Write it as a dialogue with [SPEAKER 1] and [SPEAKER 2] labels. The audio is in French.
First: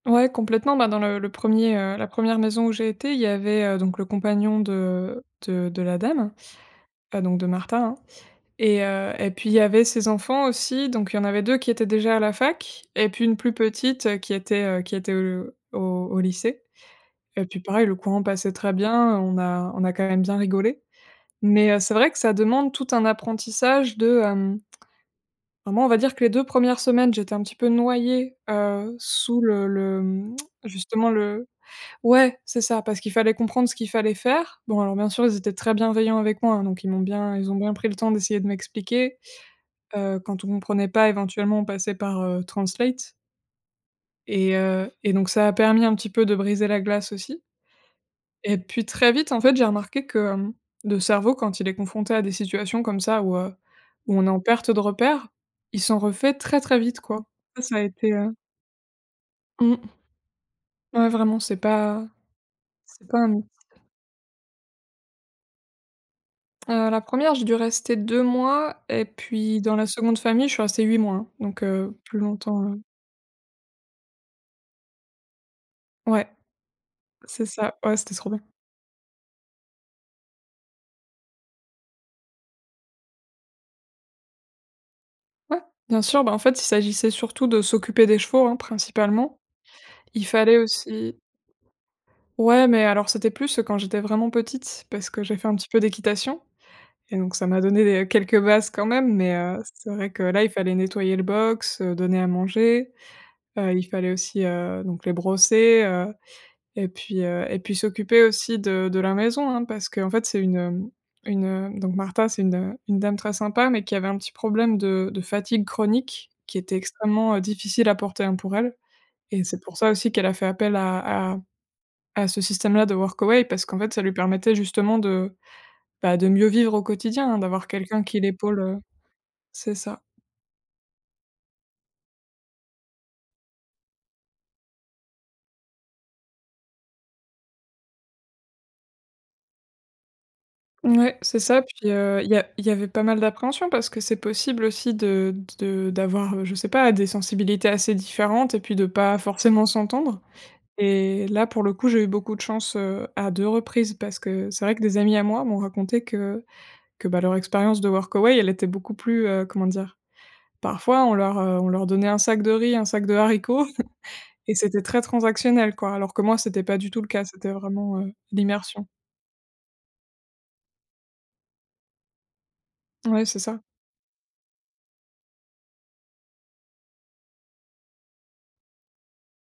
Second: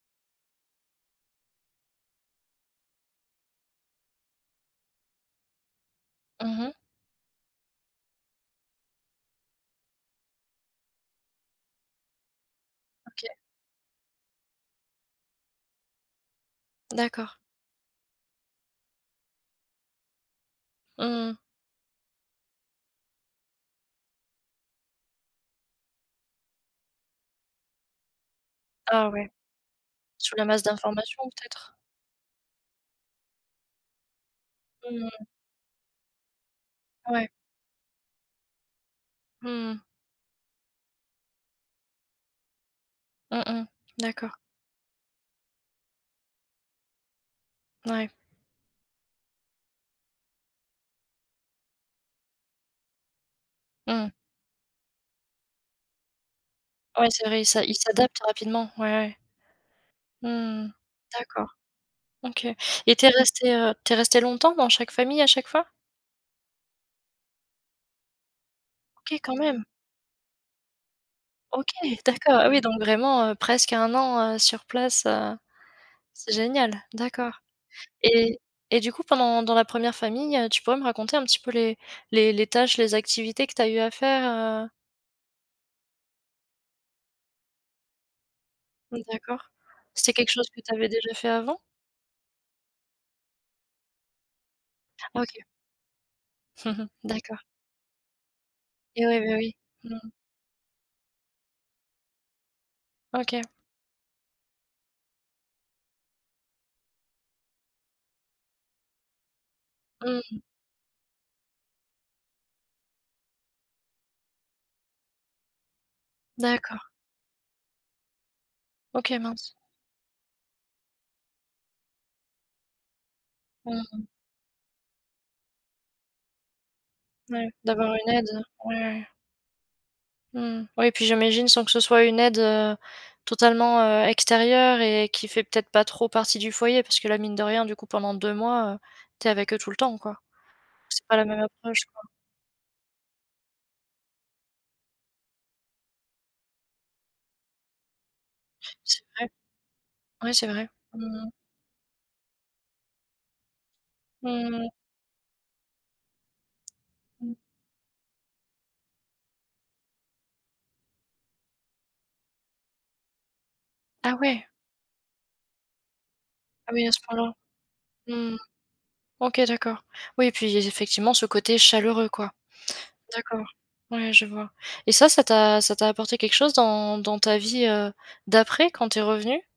[SPEAKER 1] Ouais, complètement, bah, dans le le 1er, heu, la 1ʳᵉ maison où j'ai été, il y avait donc le compagnon de de de la dame,
[SPEAKER 2] Mmh mh.
[SPEAKER 1] heu, donc de Martha, hein. Et, heu, et puis il y avait ses enfants, aussi, donc il y en avait 2 qui étaient déjà à la fac et puis
[SPEAKER 2] OK.
[SPEAKER 1] une plus petite qui était, heu, qui était, heu, au au lycée.
[SPEAKER 2] D'accord.
[SPEAKER 1] Et puis pareil, le courant passait très bien, on a on a quand même bien rigolé.
[SPEAKER 2] Mmh mh.
[SPEAKER 1] Mais, heu, c'est vrai que ça demande tout un apprentissage de, hem bah, moi, on va dire que les 2 1res semaines j'étais un petit peu noyée, heu,
[SPEAKER 2] Ah, ouais.
[SPEAKER 1] sous le le
[SPEAKER 2] Sous la masse
[SPEAKER 1] justement
[SPEAKER 2] d'informations,
[SPEAKER 1] le
[SPEAKER 2] peut-être?
[SPEAKER 1] ouais c'est ça, parce qu'il fallait comprendre ce qu'il fallait faire. Bon, alors,
[SPEAKER 2] Mmh
[SPEAKER 1] bien sûr,
[SPEAKER 2] mh.
[SPEAKER 1] ils étaient très bienveillants avec moi, donc ils m'ont
[SPEAKER 2] Ouais.
[SPEAKER 1] bien ils ont bien pris le temps d'essayer de m'expliquer.
[SPEAKER 2] Mmh mh.
[SPEAKER 1] Heu, quand on comprenait pas, éventuellement, on passait par, heu, Translate
[SPEAKER 2] Mmh mh. D'accord.
[SPEAKER 1] et heu et donc ça a permis un petit peu de briser la glace, aussi
[SPEAKER 2] Ouais.
[SPEAKER 1] et puis, très vite, en fait, j'ai remarqué que, hem, le cerveau, quand il est confronté à des situations comme ça, où, heu,
[SPEAKER 2] Mmh mh.
[SPEAKER 1] où on est en perte de repères, ils sont refaits très, très vite,
[SPEAKER 2] Ouais,
[SPEAKER 1] quoi.
[SPEAKER 2] c'est vrai, il
[SPEAKER 1] Ça,
[SPEAKER 2] s'a il
[SPEAKER 1] ça a été,
[SPEAKER 2] s'adapte
[SPEAKER 1] heu
[SPEAKER 2] rapidement, ouais, ouais.
[SPEAKER 1] Mmh.
[SPEAKER 2] Mmh mh,
[SPEAKER 1] Ouais, vraiment,
[SPEAKER 2] d'accord.
[SPEAKER 1] c'est pas
[SPEAKER 2] OK. Et tu
[SPEAKER 1] c'est
[SPEAKER 2] es
[SPEAKER 1] pas un mythe.
[SPEAKER 2] restée, heu, tu es restée longtemps dans chaque famille, à chaque fois?
[SPEAKER 1] Heu, la 1re, j'ai dû rester 2 mois et
[SPEAKER 2] OK, quand
[SPEAKER 1] puis
[SPEAKER 2] même!
[SPEAKER 1] dans la 2de famille je suis restée 8 mois, donc,
[SPEAKER 2] OK!
[SPEAKER 1] heu, plus
[SPEAKER 2] D'accord. Ah oui,
[SPEAKER 1] longtemps,
[SPEAKER 2] donc,
[SPEAKER 1] heu
[SPEAKER 2] vraiment, heu, presque un an, heu, sur place, heu,
[SPEAKER 1] Ouais.
[SPEAKER 2] c'est génial! D'accord.
[SPEAKER 1] C'est ça. Ouais, c'était trop
[SPEAKER 2] Et
[SPEAKER 1] bien.
[SPEAKER 2] et du coup, pendant dans la 1re famille, tu pourrais me raconter un petit peu les les les tâches, les activités que tu as eu à faire, heu?
[SPEAKER 1] Ouais, bien sûr. Bah, en fait, il s'agissait surtout de s'occuper des chevaux, hein,
[SPEAKER 2] Mmh,
[SPEAKER 1] principalement.
[SPEAKER 2] d'accord. C'est
[SPEAKER 1] Il
[SPEAKER 2] quelque chose
[SPEAKER 1] fallait
[SPEAKER 2] que tu avais déjà
[SPEAKER 1] aussi
[SPEAKER 2] fait, avant?
[SPEAKER 1] Ouais, mais alors, c'était plus, heu, quand j'étais vraiment petite, parce que
[SPEAKER 2] Ah,
[SPEAKER 1] j'ai
[SPEAKER 2] OK.
[SPEAKER 1] fait un petit peu d'équitation et donc
[SPEAKER 2] D'accord.
[SPEAKER 1] ça m'a donné des quelques bases, quand
[SPEAKER 2] Et
[SPEAKER 1] même,
[SPEAKER 2] ouais,
[SPEAKER 1] mais,
[SPEAKER 2] beh oui,
[SPEAKER 1] heu, c'est
[SPEAKER 2] mmh.
[SPEAKER 1] vrai que, là, il fallait nettoyer le box, heu, donner à manger,
[SPEAKER 2] OK.
[SPEAKER 1] heu, il fallait aussi, heu, donc, les brosser, heu, et puis, heu, et puis s'occuper aussi de de la maison, hein, parce qu'en
[SPEAKER 2] Mmh
[SPEAKER 1] fait, c'est
[SPEAKER 2] mh.
[SPEAKER 1] une une donc Martha, c'est une une dame très sympa, mais qui avait un petit problème de de fatigue chronique, qui était
[SPEAKER 2] D'accord.
[SPEAKER 1] extrêmement, heu, difficile à porter, hein, pour elle.
[SPEAKER 2] OK,
[SPEAKER 1] Et
[SPEAKER 2] mince.
[SPEAKER 1] c'est pour ça aussi qu'elle a fait appel à à à ce système-là de Workaway, parce qu'en
[SPEAKER 2] Mmh
[SPEAKER 1] fait, ça
[SPEAKER 2] mh.
[SPEAKER 1] lui permettait justement de, bah, de mieux vivre au quotidien, hein,
[SPEAKER 2] Ouais,
[SPEAKER 1] d'avoir
[SPEAKER 2] d'avoir
[SPEAKER 1] quelqu'un
[SPEAKER 2] une
[SPEAKER 1] qui
[SPEAKER 2] aide,
[SPEAKER 1] l'épaule,
[SPEAKER 2] ouais,
[SPEAKER 1] heu
[SPEAKER 2] ouais.
[SPEAKER 1] c'est ça.
[SPEAKER 2] Mmh mh. Oui, et puis j'imagine, sans que ce soit une aide, heu, totalement, heu, extérieure et qui fait peut-être pas trop partie du foyer, parce que là, mine de rien, du coup, pendant 2 mois, heu, tu es avec eux tout le temps, quoi. C'est
[SPEAKER 1] Mouais,
[SPEAKER 2] pas la
[SPEAKER 1] c'est
[SPEAKER 2] même
[SPEAKER 1] ça,
[SPEAKER 2] approche,
[SPEAKER 1] puis,
[SPEAKER 2] quoi.
[SPEAKER 1] heu, il y a il y avait pas mal d'appréhensions, parce que c'est possible aussi de de de d'avoir, je sais pas, des sensibilités assez différentes et puis de
[SPEAKER 2] C'est
[SPEAKER 1] pas
[SPEAKER 2] vrai.
[SPEAKER 1] forcément s'entendre.
[SPEAKER 2] Ouais, c'est vrai. Mmh
[SPEAKER 1] Et
[SPEAKER 2] mh.
[SPEAKER 1] là, pour le coup j'ai eu beaucoup de chance, heu, à 2 reprises, parce
[SPEAKER 2] Mmh
[SPEAKER 1] que c'est
[SPEAKER 2] mh.
[SPEAKER 1] vrai que des amis à moi m'ont raconté que que, bah,
[SPEAKER 2] Mmh.
[SPEAKER 1] leur expérience de Workaway, elle était beaucoup plus, heu, comment dire parfois on leur, heu, on leur donnait un sac de riz, un sac de haricots
[SPEAKER 2] Ah ouais!
[SPEAKER 1] et c'était très transactionnel, quoi, alors que moi, c'était
[SPEAKER 2] Ah
[SPEAKER 1] pas
[SPEAKER 2] oui,
[SPEAKER 1] du
[SPEAKER 2] à ce
[SPEAKER 1] tout le cas,
[SPEAKER 2] point-là.
[SPEAKER 1] c'était vraiment, heu,
[SPEAKER 2] Mmh mh.
[SPEAKER 1] l'immersion.
[SPEAKER 2] OK, d'accord. Oui, et puis, effectivement, ce côté chaleureux, quoi.
[SPEAKER 1] Ouais, c'est
[SPEAKER 2] D'accord,
[SPEAKER 1] ça.
[SPEAKER 2] ouais, je vois. Et ça, ça t'a ça t'a apporté quelque chose, dans dans ta vie, heu, d'après, quand tu es revenue?